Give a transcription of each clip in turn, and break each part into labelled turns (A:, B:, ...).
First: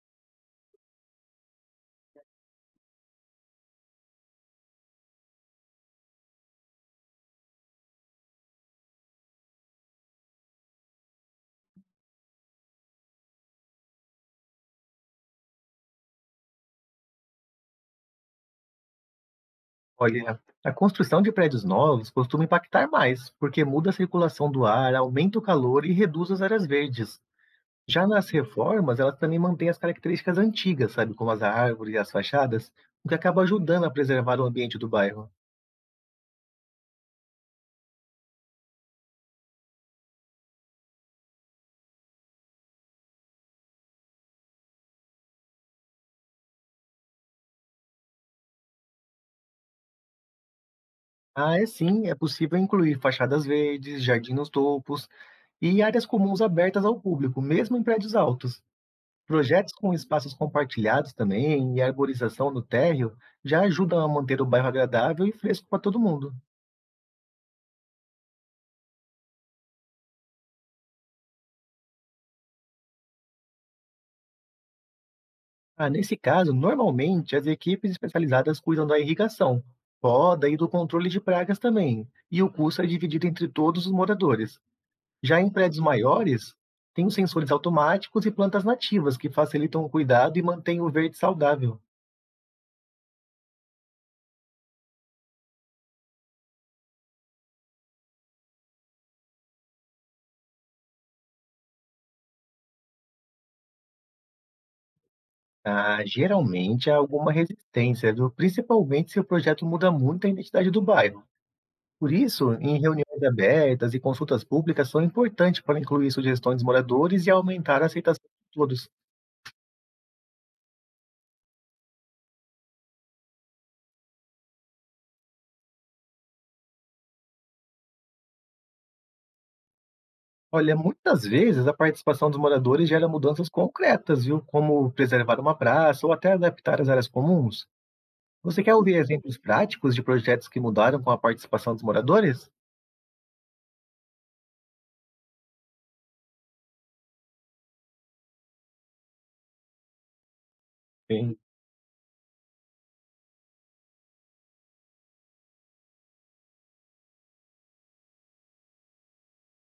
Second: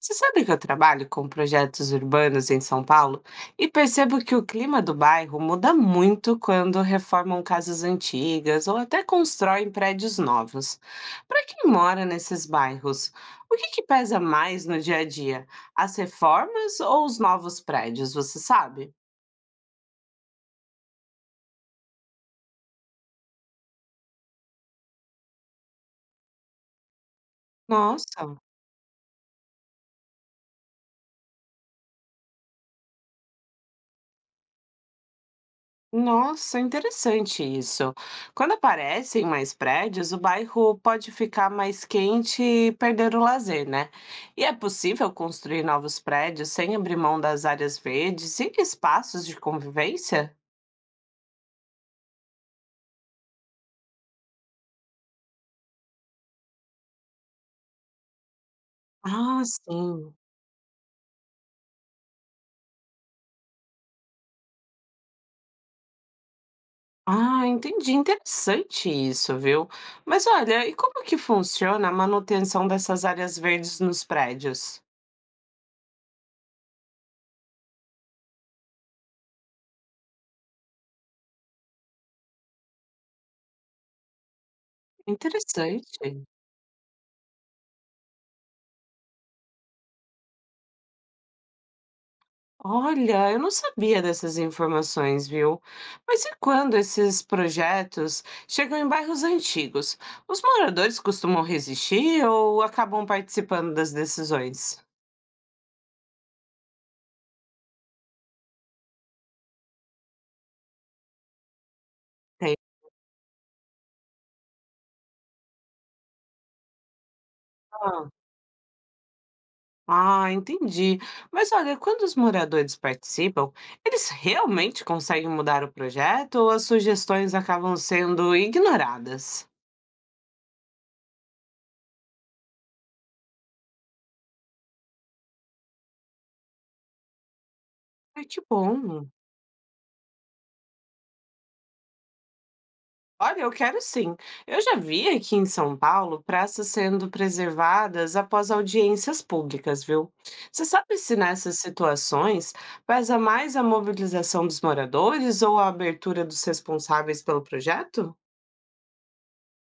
A: Você sabe que eu trabalho com projetos urbanos em São Paulo e percebo que o clima do bairro muda muito quando reformam casas antigas ou até constroem prédios novos. Para quem mora nesses bairros, o que que pesa mais no dia a dia? As reformas ou os novos prédios, você sabe?
B: Olha, a construção de prédios novos costuma impactar mais, porque muda a circulação do ar, aumenta o calor e reduz as áreas verdes. Já nas
A: Nossa.
B: reformas, elas também mantêm as características antigas, sabe, como as árvores e as fachadas, o que acaba ajudando a preservar o ambiente do bairro.
A: Nossa, interessante isso. Quando aparecem mais prédios, o bairro pode ficar mais quente e perder o lazer, né? E é possível construir novos prédios sem abrir mão das áreas verdes e espaços de convivência?
B: Ah, é sim, é possível incluir fachadas verdes, jardins nos topos e áreas comuns abertas ao público, mesmo em prédios altos.
A: Ah,
B: Projetos com
A: sim.
B: espaços compartilhados também e arborização no térreo já ajudam a manter o bairro agradável e fresco para todo mundo.
A: Ah, entendi. Interessante isso, viu? Mas olha, e como que funciona a manutenção dessas áreas verdes nos prédios?
B: Ah, nesse caso, normalmente as equipes especializadas cuidam da irrigação, poda e do controle de pragas também, e o custo é dividido entre todos os moradores. Já em prédios
A: Interessante.
B: maiores, tem os sensores automáticos e plantas nativas que facilitam o cuidado e mantêm o verde saudável.
A: Olha, eu não sabia dessas informações, viu? Mas e quando esses projetos chegam em bairros antigos? Os moradores costumam resistir ou acabam participando das decisões?
B: Ah, geralmente há alguma resistência, viu? Principalmente se o projeto muda muito a identidade do bairro. Por isso,
A: Tem-
B: em reuniões abertas e consultas públicas são importantes para incluir sugestões dos moradores e aumentar a
A: Ah,
B: aceitação de todos.
A: ah, entendi. Mas olha, quando os moradores participam, eles realmente conseguem mudar o projeto ou as sugestões acabam sendo ignoradas?
B: Olha, muitas vezes a participação dos moradores gera mudanças concretas, viu? Como preservar uma praça ou até adaptar as áreas comuns.
A: Ai, que
B: Você quer ouvir
A: bom.
B: exemplos práticos de projetos que mudaram com a participação dos moradores?
A: Olha, eu quero sim. Eu já vi aqui em São Paulo praças sendo preservadas após audiências públicas, viu? Você sabe se
B: Sim.
A: nessas situações pesa mais a mobilização dos moradores ou a abertura dos responsáveis pelo projeto?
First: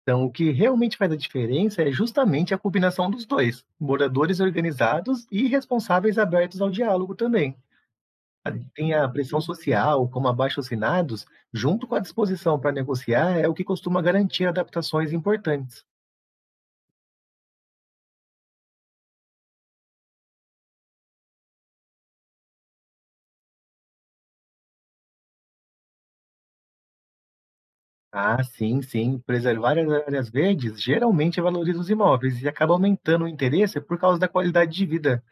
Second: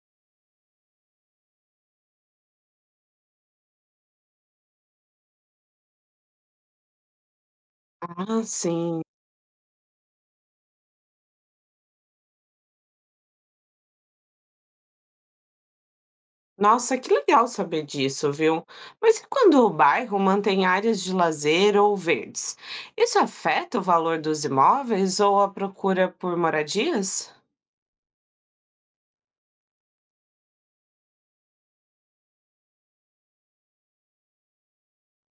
B: Então, o que realmente faz a diferença é justamente a combinação dos dois, moradores organizados e responsáveis abertos ao diálogo também.
A: Ah,
B: Tem
A: sim.
B: a pressão social, como abaixo-assinados, junto com a disposição para negociar, é o que costuma garantir adaptações importantes.
A: Nossa, que legal saber disso, viu? Mas e quando o bairro mantém áreas de lazer ou verdes? Isso afeta o valor dos imóveis ou a procura por moradias?
B: Ah, sim, sim. Preservar as áreas verdes geralmente valoriza os imóveis e acaba aumentando o interesse por causa da qualidade de vida.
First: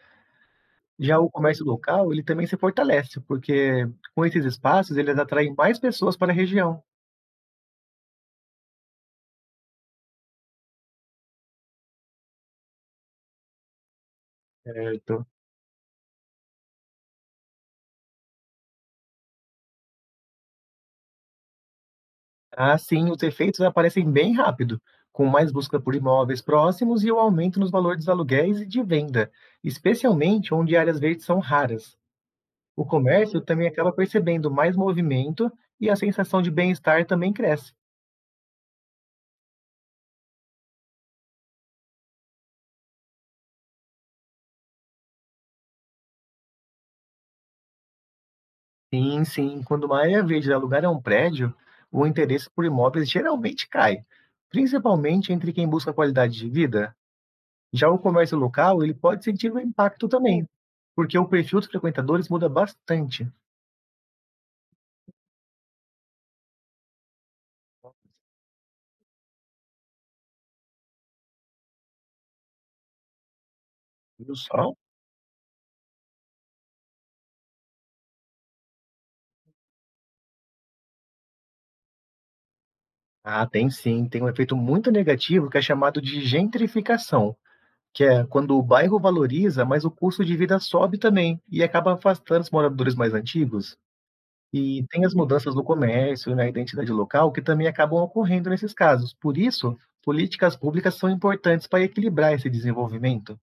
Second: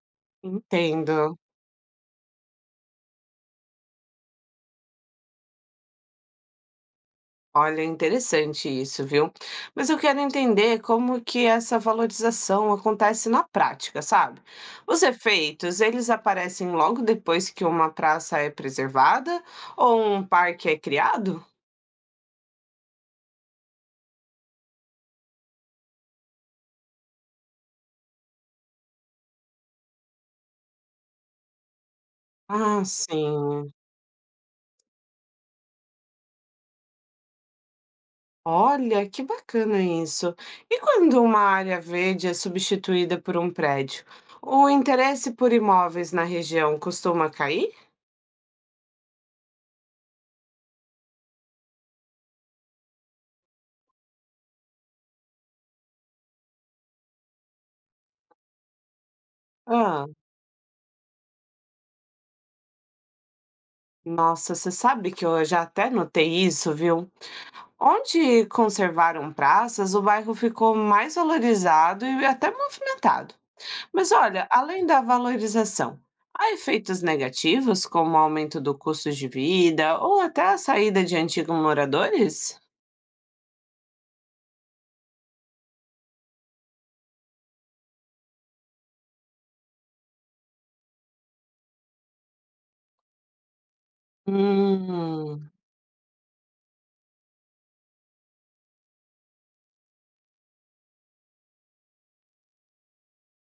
A: Entendo.
B: Já o comércio local, ele também se fortalece, porque com esses espaços eles atraem mais pessoas para a região.
A: Olha, é interessante isso, viu? Mas eu quero entender como que essa valorização acontece na prática, sabe? Os
B: Certo.
A: efeitos, eles aparecem logo depois que uma praça é preservada ou um parque é criado?
B: Ah, sim. Os efeitos aparecem bem rápido, com mais busca por imóveis próximos e o aumento nos valores dos aluguéis e de venda, especialmente onde áreas verdes são raras.
A: Ah,
B: O comércio também
A: sim.
B: acaba percebendo mais movimento e a sensação de bem-estar também cresce.
A: Olha, que bacana isso. E quando uma área verde é substituída por um prédio, o interesse por imóveis na região costuma cair?
B: Sim, sim. Quando uma área verde dá lugar a um prédio, o interesse por imóveis geralmente cai, principalmente entre quem busca qualidade de vida. Já o comércio local, ele pode sentir um
A: Ah,
B: impacto também, porque o perfil dos frequentadores muda bastante.
A: nossa, você sabe que eu já até notei isso, viu? Onde conservaram praças, o bairro ficou mais valorizado e até movimentado. Mas
B: Viu só?
A: olha,
B: Então,
A: além da valorização, há efeitos negativos, como o aumento do custo de vida ou até a saída de antigos moradores?
B: ah, tem sim, tem um efeito muito negativo que é chamado de gentrificação, que é quando o bairro valoriza, mas o custo de vida sobe também e acaba afastando os moradores mais antigos. E tem as
A: Hum,
B: mudanças no comércio, e na identidade local, que também acabam ocorrendo nesses casos. Por isso, políticas públicas são importantes para equilibrar esse desenvolvimento.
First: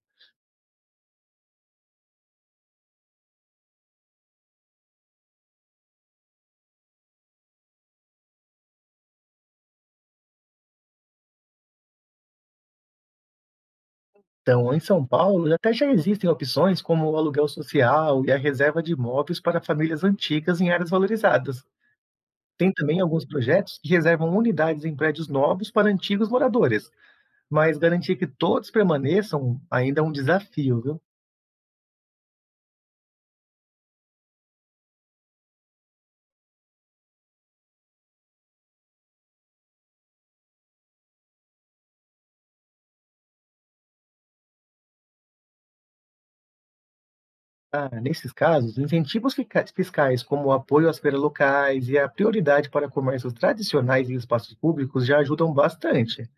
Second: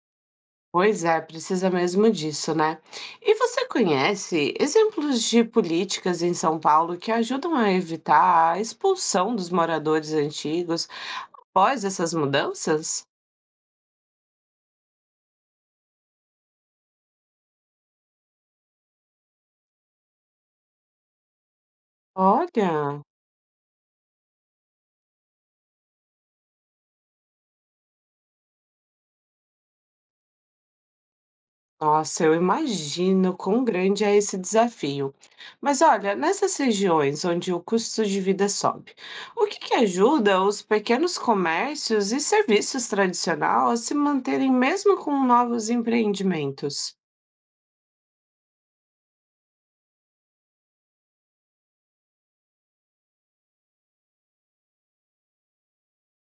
A: pois é, precisa mesmo disso, né? E você conhece exemplos de políticas em São Paulo que ajudam a evitar a expulsão dos moradores antigos após essas mudanças?
B: Então, em São Paulo, até já existem opções como o aluguel social e a reserva de imóveis para famílias antigas em áreas valorizadas. Tem também
A: Olha.
B: alguns projetos que reservam unidades em prédios novos para antigos moradores, mas garantir que todos permaneçam ainda é um desafio, viu?
A: Nossa, eu imagino quão grande é esse desafio. Mas olha, nessas regiões onde o custo de vida sobe, o que que ajuda os pequenos comércios e serviços tradicionais a se manterem mesmo com novos empreendimentos?
B: Ah, nesses casos, incentivos fiscais como o apoio às feiras locais e a prioridade para comércios tradicionais em espaços públicos já ajudam bastante.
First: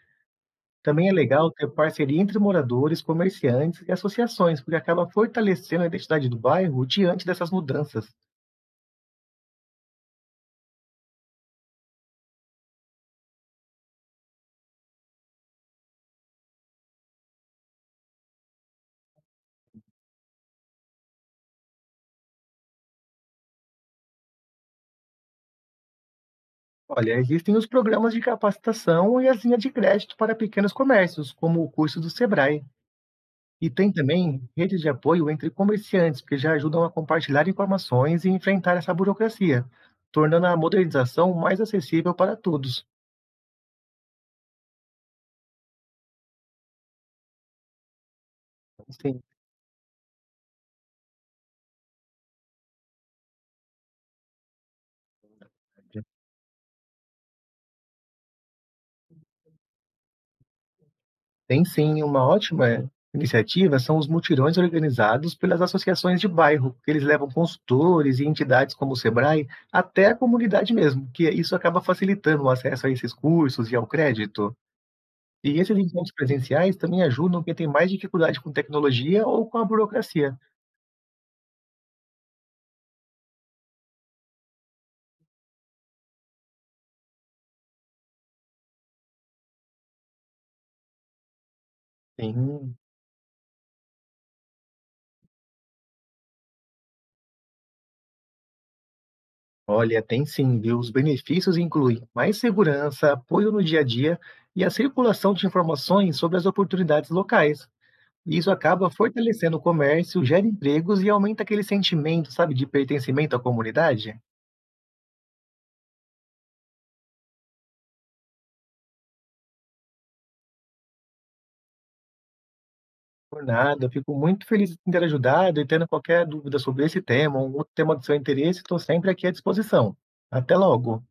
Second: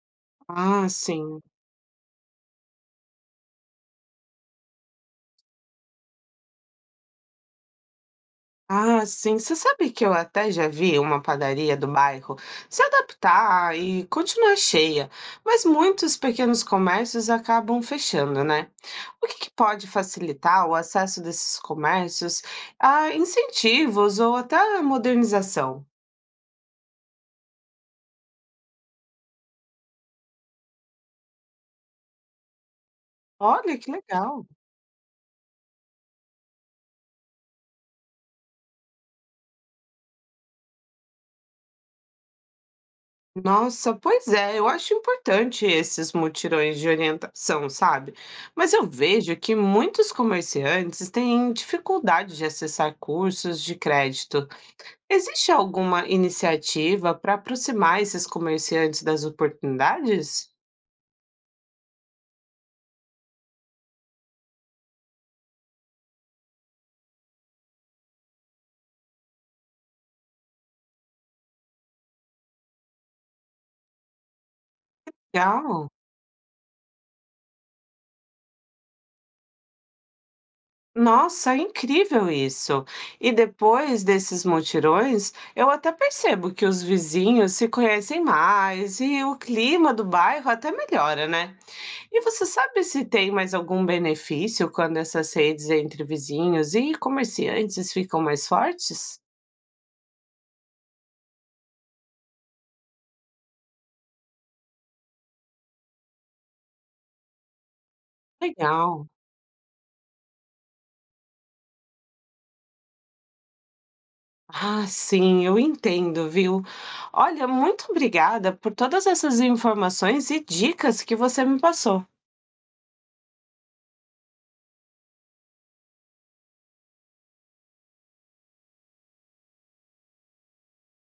A: Ah,
B: Também é
A: sim.
B: legal ter parceria entre moradores, comerciantes e associações, porque acaba fortalecendo a identidade do bairro diante dessas mudanças.
A: Ah, sim. Você sabe que eu até já vi uma padaria do bairro se adaptar e continuar cheia, mas muitos pequenos comércios acabam fechando, né? O que que pode facilitar o acesso desses comércios a incentivos ou até a modernização?
B: Olha, existem os programas de capacitação e a linhas de crédito para pequenos comércios, como o curso do Sebrae. E
A: Olha que
B: tem
A: legal.
B: também redes de apoio entre comerciantes, que já ajudam a compartilhar informações e enfrentar essa burocracia, tornando a modernização mais acessível para todos.
A: Nossa, pois é, eu acho importante esses mutirões de orientação, sabe? Mas eu
B: Sim.
A: vejo que muitos comerciantes têm dificuldade de acessar cursos de crédito. Existe alguma iniciativa para aproximar esses comerciantes das oportunidades?
B: Tem sim uma ótima iniciativa, são os mutirões organizados pelas associações de bairro, que eles levam consultores e entidades como o Sebrae até a comunidade mesmo, que isso acaba facilitando o acesso a esses cursos e ao crédito. E esses
A: Legal.
B: encontros presenciais também ajudam quem tem mais dificuldade com tecnologia ou com a burocracia.
A: Nossa, é incrível isso. E depois desses mutirões, eu até percebo que os vizinhos se conhecem mais e o clima do bairro até melhora, né? E você
B: Sim.
A: sabe se tem mais algum benefício quando essas redes entre vizinhos e comerciantes ficam mais fortes?
B: Olha, tem sim, viu? Os benefícios incluem mais segurança, apoio no dia a dia e a circulação de informações sobre as oportunidades locais. E isso acaba
A: Legal.
B: fortalecendo o comércio, gera empregos e aumenta aquele sentimento, sabe, de pertencimento à comunidade.
A: Ah, sim, eu entendo, viu? Olha, muito obrigada por todas essas informações e dicas que você me passou.
B: Por nada, eu fico muito feliz em ter ajudado e tendo qualquer dúvida sobre esse tema ou um outro tema do seu interesse, estou sempre aqui à disposição. Até logo!